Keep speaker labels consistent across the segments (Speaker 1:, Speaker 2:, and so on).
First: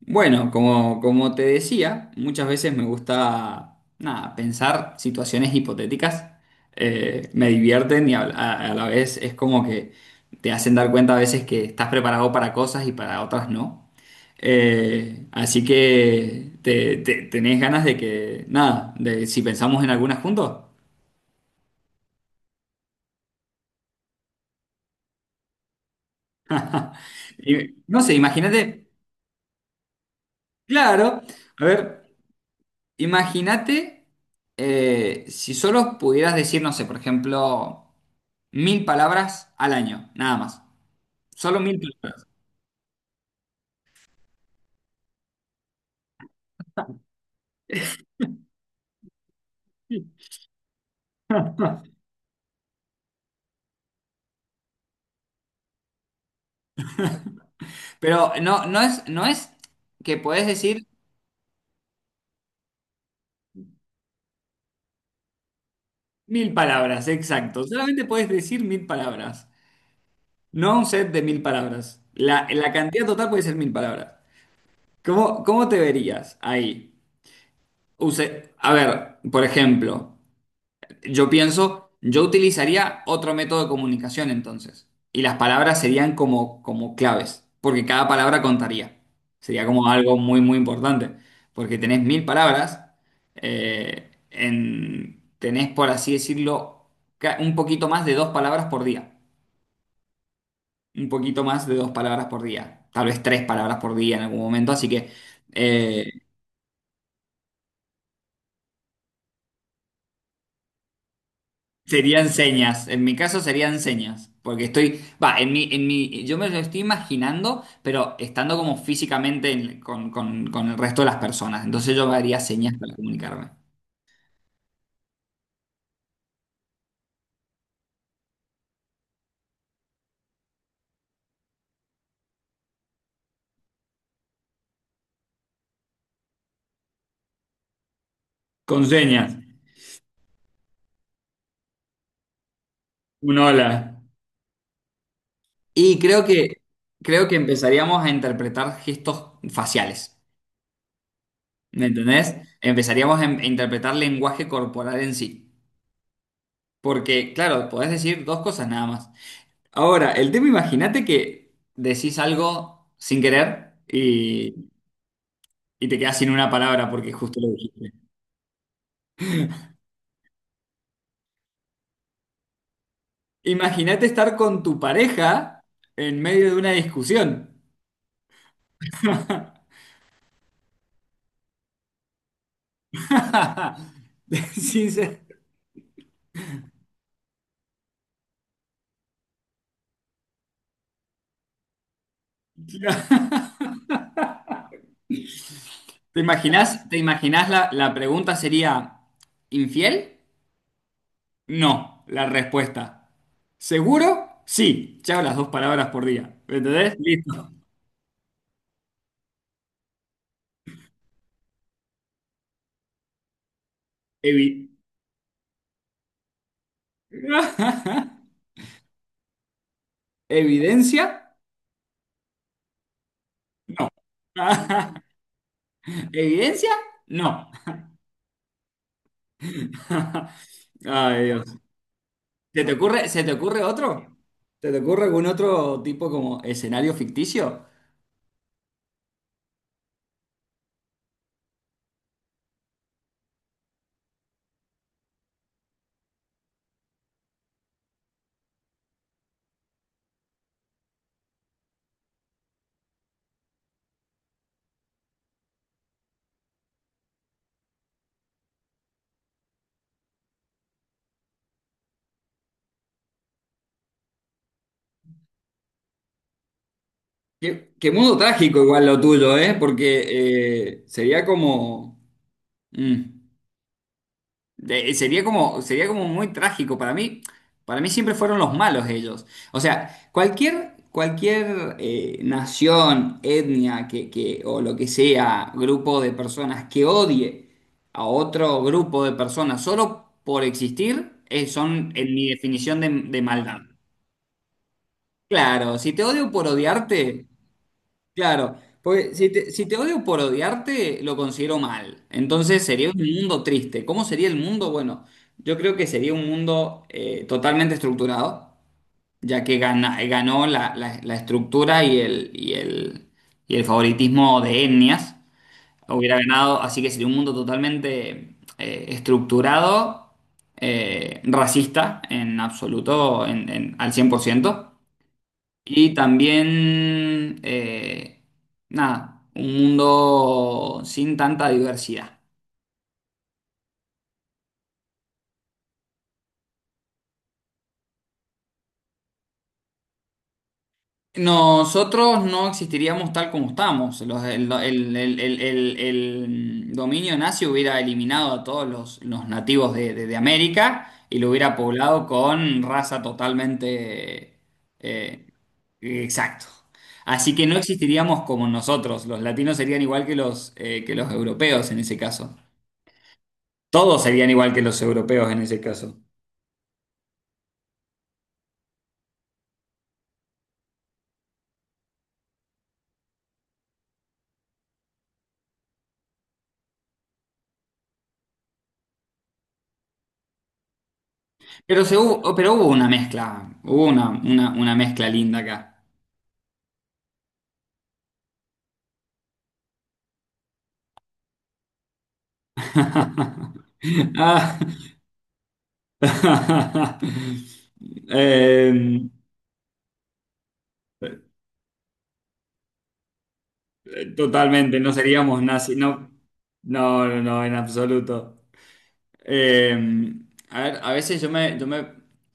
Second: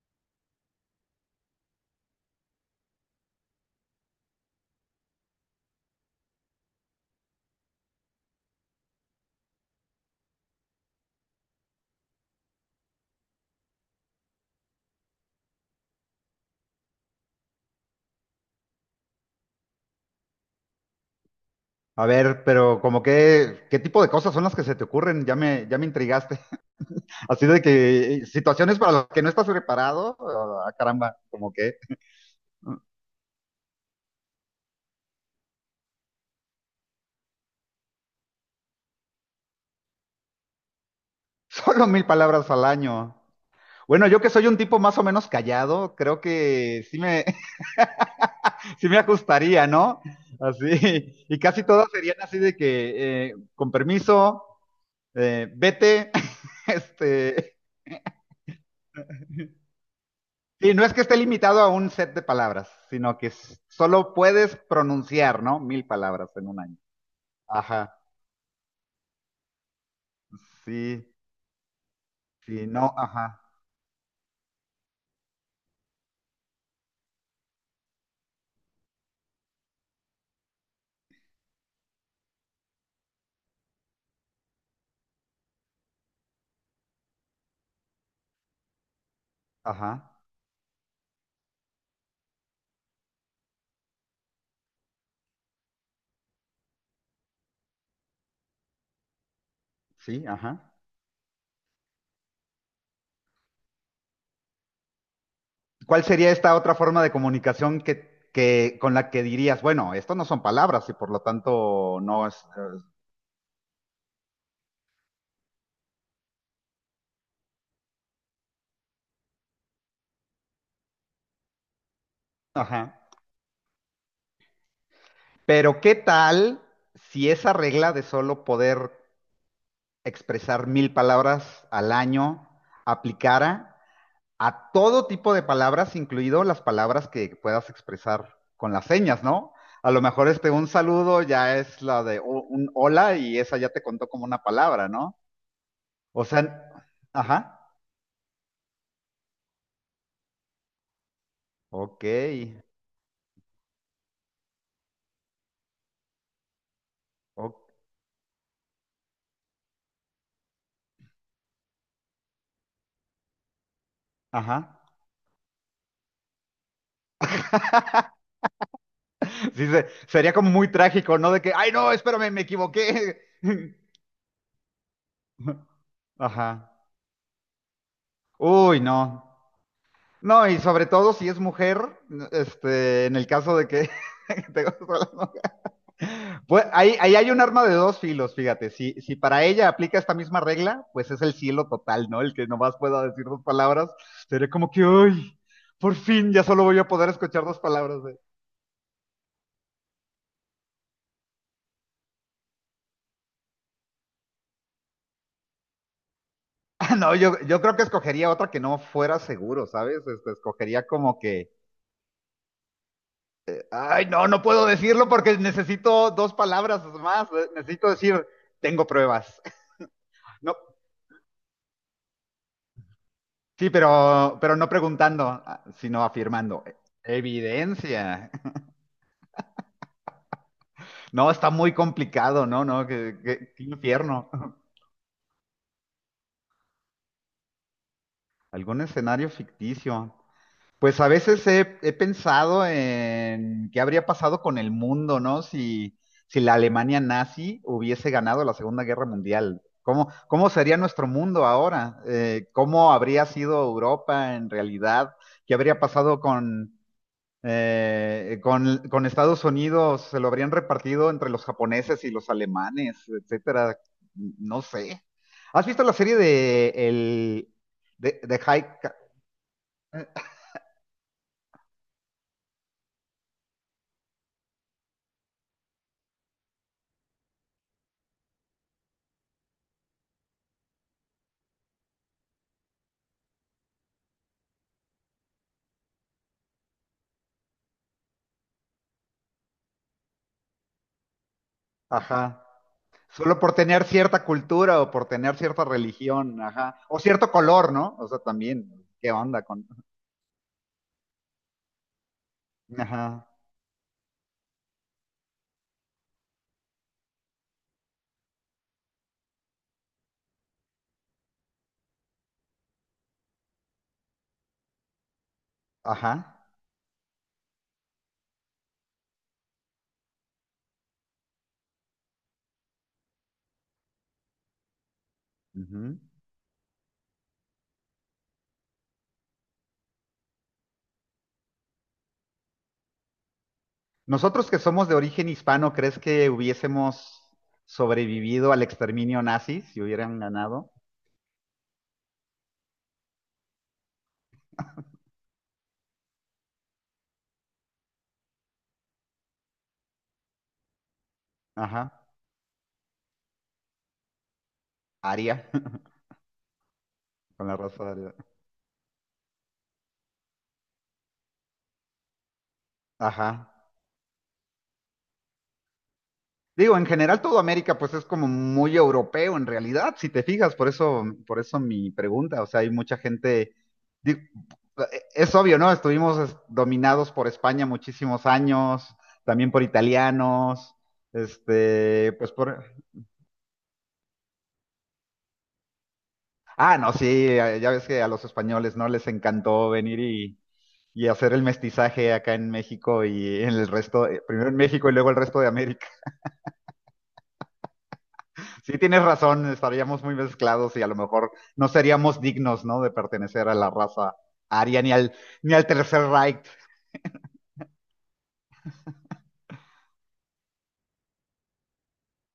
Speaker 1: Bueno, como te decía, muchas veces me gusta nada, pensar situaciones hipotéticas. Me divierten y a la vez es como que te hacen dar cuenta a veces que estás preparado para cosas y para otras no. Así que tenés ganas de que, nada, de si pensamos en algunas juntos.
Speaker 2: A ver, pero como que, ¿qué tipo de cosas son las que se te ocurren? Ya me intrigaste. Así de
Speaker 1: Y, no sé,
Speaker 2: que situaciones
Speaker 1: imagínate,
Speaker 2: para las que no estás preparado, oh, ah, caramba,
Speaker 1: claro,
Speaker 2: como
Speaker 1: a
Speaker 2: que
Speaker 1: ver. Imagínate si solo pudieras decir, no sé, por ejemplo, 1.000 palabras al año, nada más. Solo mil
Speaker 2: solo mil
Speaker 1: palabras.
Speaker 2: palabras al año. Bueno, yo que soy un tipo más o menos callado, creo que sí me ajustaría, ¿no? Así, y casi todas serían así de que, con permiso, vete, este,
Speaker 1: Pero no, no es que podés
Speaker 2: y no
Speaker 1: decir
Speaker 2: es que esté limitado a un set de palabras, sino que solo puedes pronunciar, ¿no? Mil palabras en
Speaker 1: mil
Speaker 2: un año.
Speaker 1: palabras, exacto.
Speaker 2: Ajá,
Speaker 1: Solamente podés decir 1.000 palabras. No un
Speaker 2: sí,
Speaker 1: set de 1.000 palabras. La,
Speaker 2: sí,
Speaker 1: la
Speaker 2: no,
Speaker 1: cantidad total
Speaker 2: ajá,
Speaker 1: puede ser 1.000 palabras. ¿Cómo te verías ahí? A ver, por ejemplo. Yo pienso, yo utilizaría otro método de comunicación entonces. Y las palabras serían como, como claves, porque cada palabra contaría. Sería como algo
Speaker 2: ajá,
Speaker 1: muy, muy importante. Porque tenés 1.000 palabras, tenés, por así decirlo, un poquito más de dos palabras por día.
Speaker 2: sí, ajá.
Speaker 1: Un poquito más de dos palabras por día. Tal vez tres palabras por día en algún momento. Así que
Speaker 2: ¿Cuál
Speaker 1: eh,
Speaker 2: sería esta otra forma de comunicación que con la que dirías, bueno, esto no son palabras y por lo tanto no
Speaker 1: Serían
Speaker 2: es,
Speaker 1: señas, en mi caso serían señas, porque estoy, va, en mi, yo me lo estoy imaginando, pero estando como físicamente con el resto de las personas, entonces yo haría señas para
Speaker 2: ajá.
Speaker 1: comunicarme.
Speaker 2: Pero ¿qué tal si esa regla de solo poder expresar 1000 palabras al año aplicara a todo tipo de palabras, incluido las palabras que puedas expresar con
Speaker 1: Con
Speaker 2: las señas,
Speaker 1: señas,
Speaker 2: ¿no? A lo mejor este un saludo ya es la de un hola y
Speaker 1: un
Speaker 2: esa ya te
Speaker 1: hola.
Speaker 2: contó como una palabra, ¿no?
Speaker 1: Y creo
Speaker 2: O
Speaker 1: que,
Speaker 2: sea,
Speaker 1: creo que
Speaker 2: ajá,
Speaker 1: empezaríamos a interpretar gestos faciales, ¿me
Speaker 2: ok,
Speaker 1: entendés? Empezaríamos a interpretar lenguaje corporal en sí, porque claro,
Speaker 2: o-
Speaker 1: podés decir dos cosas nada más. Ahora, el tema, imagínate que decís algo sin querer
Speaker 2: ajá.
Speaker 1: y te quedás sin una palabra porque justo lo dijiste.
Speaker 2: Sí, sería como muy trágico, ¿no? De que, ay, no, espérame, me equivoqué.
Speaker 1: Imagínate estar con tu pareja en medio de una
Speaker 2: Ajá.
Speaker 1: discusión.
Speaker 2: Uy, no. No, y sobre todo si es mujer, este, en el caso de que te
Speaker 1: Sin
Speaker 2: gusta
Speaker 1: ser-
Speaker 2: la. Pues ahí, ahí hay un arma de dos filos, fíjate. Si, si para ella aplica esta misma regla, pues es el cielo total, ¿no? El que nomás pueda decir 2 palabras, sería como que, uy, por
Speaker 1: ¿Te
Speaker 2: fin ya solo voy a
Speaker 1: imaginás, te
Speaker 2: poder escuchar
Speaker 1: imaginás
Speaker 2: dos
Speaker 1: la
Speaker 2: palabras de...
Speaker 1: pregunta sería, ¿infiel? No, la respuesta. ¿Seguro? Sí. Chao, las dos palabras por día. ¿Me
Speaker 2: Ah,
Speaker 1: entendés?
Speaker 2: no, yo,
Speaker 1: Listo.
Speaker 2: yo creo que escogería otra que no fuera seguro, ¿sabes? Este, escogería como que, ay, no, no puedo
Speaker 1: Evi-
Speaker 2: decirlo porque necesito 2 palabras más, necesito decir, tengo pruebas. No,
Speaker 1: ¿Evidencia?
Speaker 2: sí, pero no preguntando, ah, sino afirmando.
Speaker 1: ¿Evidencia? No.
Speaker 2: Evidencia.
Speaker 1: Ay,
Speaker 2: No, está
Speaker 1: Dios.
Speaker 2: muy complicado,
Speaker 1: ¿Se
Speaker 2: no,
Speaker 1: te
Speaker 2: no,
Speaker 1: ocurre,
Speaker 2: qué,
Speaker 1: se te
Speaker 2: qué
Speaker 1: ocurre otro?
Speaker 2: infierno.
Speaker 1: ¿Se te ocurre algún otro tipo como escenario ficticio?
Speaker 2: ¿Algún escenario ficticio? Pues a veces he pensado en qué habría pasado con el mundo, ¿no? Si, si la Alemania nazi hubiese ganado la Segunda Guerra Mundial. ¿Cómo, cómo sería nuestro mundo ahora? ¿Cómo habría sido Europa en realidad? ¿Qué habría pasado con, con Estados Unidos se lo habrían repartido entre los japoneses y los alemanes, etcétera. No sé. ¿Has visto la serie de el
Speaker 1: Qué mundo
Speaker 2: de
Speaker 1: trágico
Speaker 2: High?
Speaker 1: igual lo tuyo, ¿eh? Porque sería como. Mm. Sería como muy trágico. Para mí siempre fueron los malos ellos. O sea, cualquier nación, etnia o lo que sea, grupo de personas que odie a otro grupo de personas solo por existir, son en mi
Speaker 2: Ajá.
Speaker 1: definición de
Speaker 2: Solo por
Speaker 1: maldad.
Speaker 2: tener cierta cultura o por tener cierta
Speaker 1: Claro, si te odio
Speaker 2: religión,
Speaker 1: por
Speaker 2: ajá. O
Speaker 1: odiarte,
Speaker 2: cierto color, ¿no? O sea,
Speaker 1: claro,
Speaker 2: también, ¿qué
Speaker 1: porque si
Speaker 2: onda
Speaker 1: te, si
Speaker 2: con?
Speaker 1: te odio por odiarte, lo considero mal. Entonces sería un
Speaker 2: Ajá.
Speaker 1: mundo triste. ¿Cómo sería el mundo? Bueno, yo creo que sería un mundo totalmente estructurado, ya que ganó la estructura y el favoritismo de etnias. Hubiera
Speaker 2: Ajá.
Speaker 1: ganado, así que sería un mundo totalmente estructurado, racista en absoluto, al 100%. Y
Speaker 2: Ujú.
Speaker 1: también, nada, un mundo sin tanta diversidad.
Speaker 2: Nosotros que somos de origen hispano, ¿crees que hubiésemos sobrevivido al exterminio nazi si hubieran ganado?
Speaker 1: Nosotros no existiríamos tal como estamos. El dominio nazi hubiera eliminado a todos los nativos de América y lo hubiera
Speaker 2: Ajá.
Speaker 1: poblado con raza totalmente. eh,
Speaker 2: Aria,
Speaker 1: exacto. Así que
Speaker 2: con la
Speaker 1: no
Speaker 2: raza aria.
Speaker 1: existiríamos como nosotros. Los latinos serían igual que los europeos en ese caso.
Speaker 2: Ajá.
Speaker 1: Todos serían igual que los europeos en ese caso.
Speaker 2: Digo, en general todo América pues es como muy europeo en realidad, si te fijas, por eso mi pregunta, o sea, hay mucha gente, digo, es obvio, ¿no? Estuvimos dominados por España muchísimos años, también por italianos,
Speaker 1: Pero, se
Speaker 2: este,
Speaker 1: hubo,
Speaker 2: pues
Speaker 1: oh, pero
Speaker 2: por...
Speaker 1: hubo una mezcla, hubo una mezcla linda acá.
Speaker 2: Ah, no, sí, ya ves que a los españoles, ¿no? Les encantó venir y hacer el mestizaje acá en México y en el resto, primero en
Speaker 1: Ah.
Speaker 2: México y luego el resto de. Sí,
Speaker 1: eh,
Speaker 2: tienes razón, estaríamos muy mezclados y a lo mejor no seríamos dignos, ¿no? De pertenecer a la raza
Speaker 1: Totalmente,
Speaker 2: aria
Speaker 1: no
Speaker 2: ni al,
Speaker 1: seríamos
Speaker 2: ni al
Speaker 1: nazis,
Speaker 2: Tercer
Speaker 1: no,
Speaker 2: Reich.
Speaker 1: no, no, en absoluto. Eh, a ver, a veces yo me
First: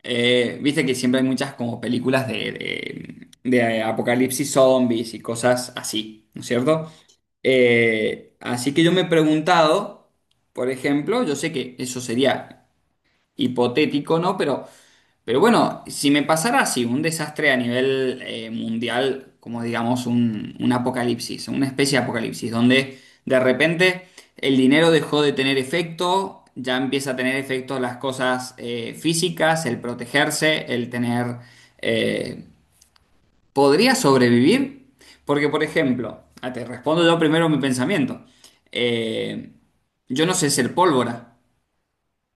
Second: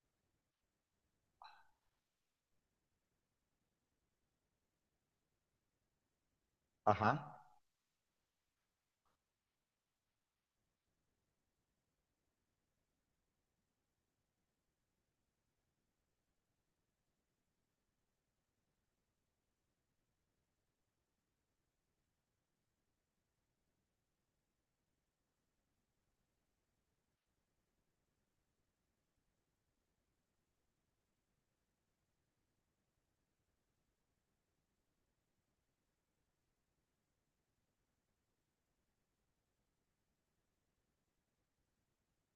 Speaker 1: viste que siempre hay muchas como películas de apocalipsis zombies y cosas así, ¿no es cierto?
Speaker 2: Ajá,
Speaker 1: Así que yo me he preguntado, por ejemplo, yo sé que eso sería hipotético, ¿no? Pero bueno, si me pasara así, un desastre a nivel mundial, como digamos un apocalipsis, una especie de apocalipsis, donde de repente el dinero dejó de tener efecto, ya empieza a tener efecto las cosas físicas, el protegerse, el tener. eh, ¿Podría sobrevivir? Porque, por ejemplo, ah, te respondo yo primero mi pensamiento. Eh, yo no sé ser pólvora.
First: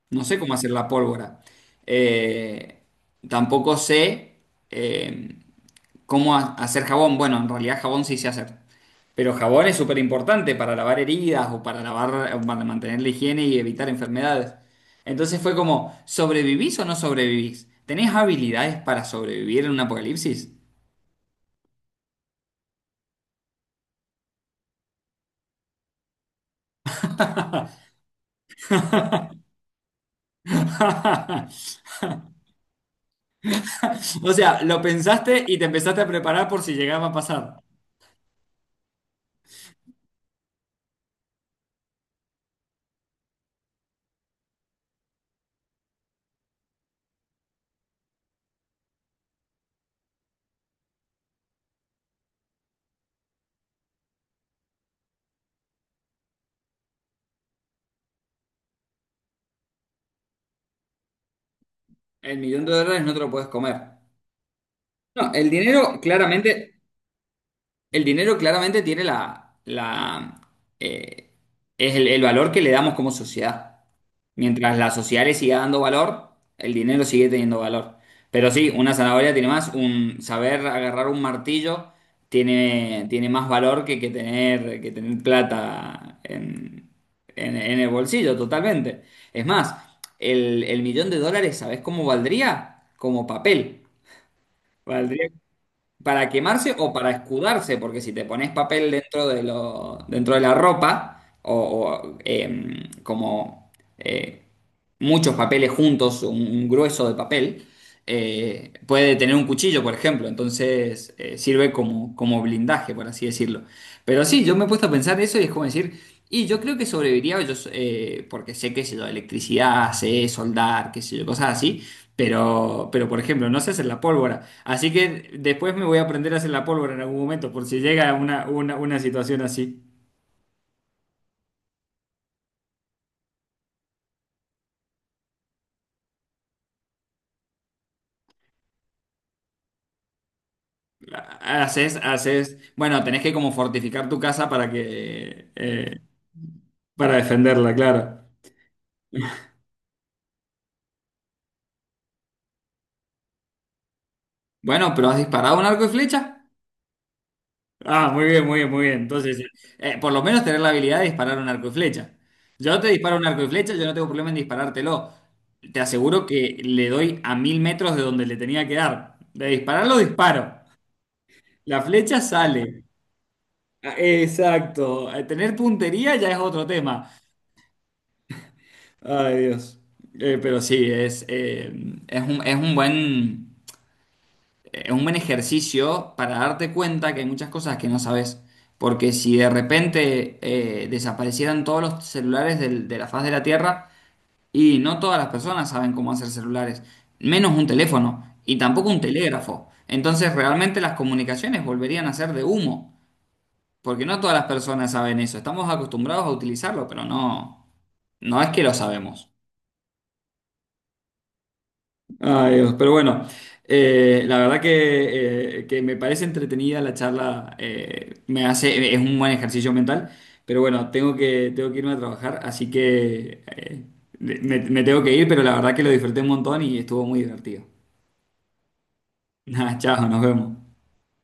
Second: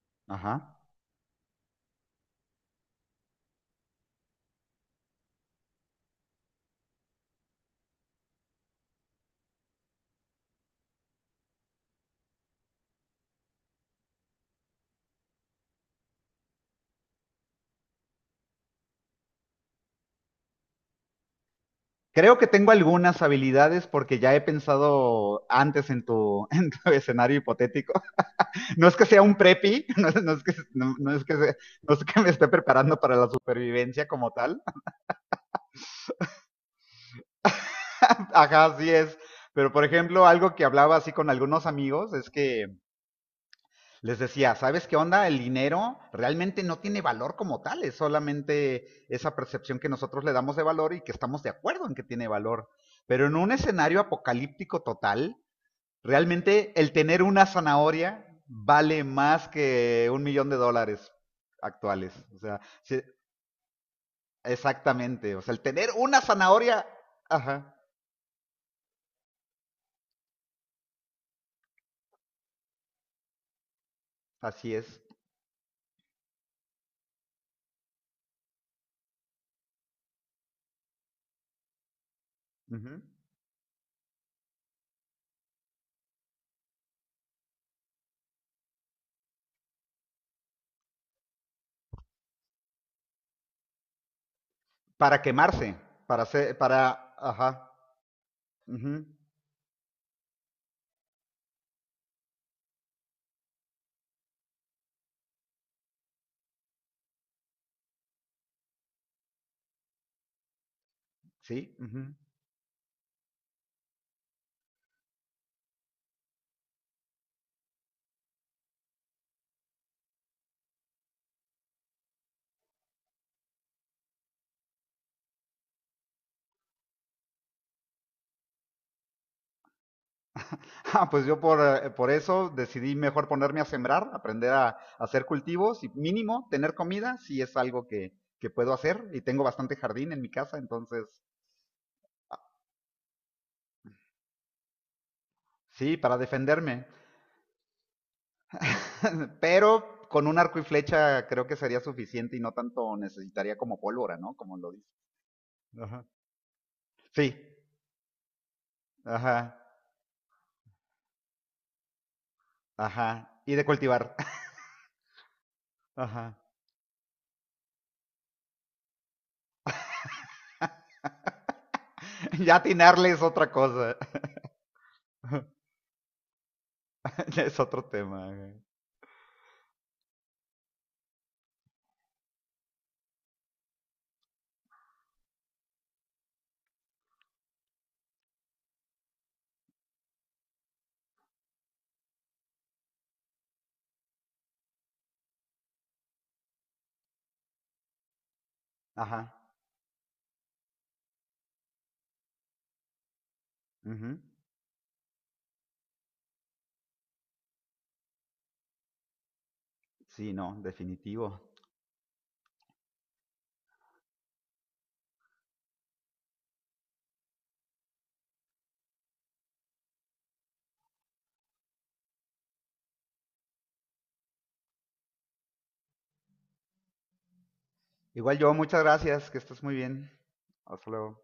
Speaker 1: No sé cómo hacer
Speaker 2: ajá.
Speaker 1: la pólvora. Eh, Tampoco sé eh, hacer jabón. Bueno, en realidad jabón sí sé hacer. Pero jabón es súper importante para lavar heridas o para lavar, o para mantener la higiene y evitar enfermedades. Entonces fue como, ¿sobrevivís o no sobrevivís? ¿Tenés habilidades para sobrevivir en un apocalipsis?
Speaker 2: Creo que tengo algunas habilidades porque ya he pensado antes en tu, en tu escenario hipotético. No es que sea un preppy, no es que, no, no es que me esté preparando para la supervivencia como
Speaker 1: O
Speaker 2: tal.
Speaker 1: sea, lo pensaste y te empezaste a preparar por si llegaba a pasar.
Speaker 2: Ajá, así es. Pero por ejemplo, algo que hablaba así con algunos amigos es que les decía, ¿sabes qué onda? El dinero realmente no tiene valor como tal, es solamente esa percepción que nosotros le damos de valor y que estamos de acuerdo en que tiene valor. Pero en un escenario apocalíptico total, realmente el tener una zanahoria vale más que $1,000,000 actuales.
Speaker 1: El
Speaker 2: O sea,
Speaker 1: millón de
Speaker 2: sí,
Speaker 1: dólares no te lo puedes comer. No,
Speaker 2: exactamente. O
Speaker 1: el
Speaker 2: sea, el tener
Speaker 1: dinero
Speaker 2: una
Speaker 1: claramente
Speaker 2: zanahoria, ajá,
Speaker 1: El dinero claramente tiene eh, el valor que le damos como sociedad.
Speaker 2: así
Speaker 1: Mientras la
Speaker 2: es.
Speaker 1: sociedad le siga dando valor, el dinero sigue teniendo valor. Pero sí, una zanahoria tiene más, un saber agarrar un martillo
Speaker 2: Ujú.
Speaker 1: tiene más valor que tener plata en el bolsillo, totalmente. Es más, el millón de dólares, ¿sabés cómo valdría? Como papel.
Speaker 2: Para
Speaker 1: Valdría.
Speaker 2: quemarse, para
Speaker 1: ¿Para
Speaker 2: hacer,
Speaker 1: quemarse o para
Speaker 2: para, ajá,
Speaker 1: escudarse? Porque si te pones papel
Speaker 2: ujú,
Speaker 1: dentro de la ropa, como eh, muchos papeles juntos, un grueso de papel, puede tener un cuchillo, por ejemplo, entonces sirve
Speaker 2: sí,
Speaker 1: como,
Speaker 2: ujú.
Speaker 1: como blindaje, por así decirlo. Pero sí, yo me he puesto a pensar eso y es como decir, y yo creo que sobreviviría, porque sé, qué sé yo, electricidad, sé soldar, qué sé yo, cosas así. Pero, por ejemplo, no sé hacer la pólvora. Así que después me voy a aprender a hacer la pólvora en algún momento, por si llega una situación así.
Speaker 2: Ah, pues yo por eso decidí mejor ponerme a sembrar, aprender a hacer cultivos y mínimo tener comida, si es algo que puedo hacer y tengo bastante jardín en mi casa, entonces ah,
Speaker 1: Bueno, tenés que como fortificar tu casa para que,
Speaker 2: sí, para defenderme.
Speaker 1: para defenderla, claro.
Speaker 2: Pero con un arco y flecha creo que sería suficiente y no tanto necesitaría como pólvora, ¿no? Como lo dice.
Speaker 1: Bueno, pero ¿has disparado un arco y
Speaker 2: Ajá.
Speaker 1: flecha?
Speaker 2: Sí,
Speaker 1: Ah, muy bien, muy bien, muy bien. Entonces,
Speaker 2: ajá,
Speaker 1: por lo menos tener la habilidad de disparar un arco y flecha. Yo te disparo un arco
Speaker 2: ajá.
Speaker 1: y
Speaker 2: Y de
Speaker 1: flecha, yo no tengo
Speaker 2: cultivar.
Speaker 1: problema en disparártelo. Te aseguro
Speaker 2: Ajá.
Speaker 1: que le doy a 1.000 metros de donde le tenía que dar. De dispararlo, disparo. La flecha
Speaker 2: Ya
Speaker 1: sale.
Speaker 2: atinarle es otra
Speaker 1: Ah,
Speaker 2: cosa.
Speaker 1: exacto. Tener puntería ya es otro tema.
Speaker 2: Ya es otro tema, güey.
Speaker 1: Ay, Dios. Pero sí, es un, es un buen, es un buen ejercicio para darte cuenta que hay muchas cosas que no sabes. Porque si de repente desaparecieran todos los celulares de la faz de la Tierra, y no todas las personas saben cómo hacer celulares, menos un teléfono y tampoco un
Speaker 2: Ajá.
Speaker 1: telégrafo. Entonces realmente las comunicaciones volverían a ser de humo, porque
Speaker 2: Ujú.
Speaker 1: no todas las personas saben eso. Estamos acostumbrados a utilizarlo, pero no, no es que lo sabemos.
Speaker 2: Sí, no, definitivo.
Speaker 1: Ay, Dios, pero bueno, la verdad que me parece entretenida la charla, es un buen ejercicio mental, pero bueno, tengo que, irme a trabajar, así que me, me tengo que ir, pero la verdad que lo disfruté un montón y estuvo muy divertido.
Speaker 2: Igual yo, muchas gracias, que estés muy
Speaker 1: Nada, chao,
Speaker 2: bien.
Speaker 1: nos vemos.
Speaker 2: Hasta luego.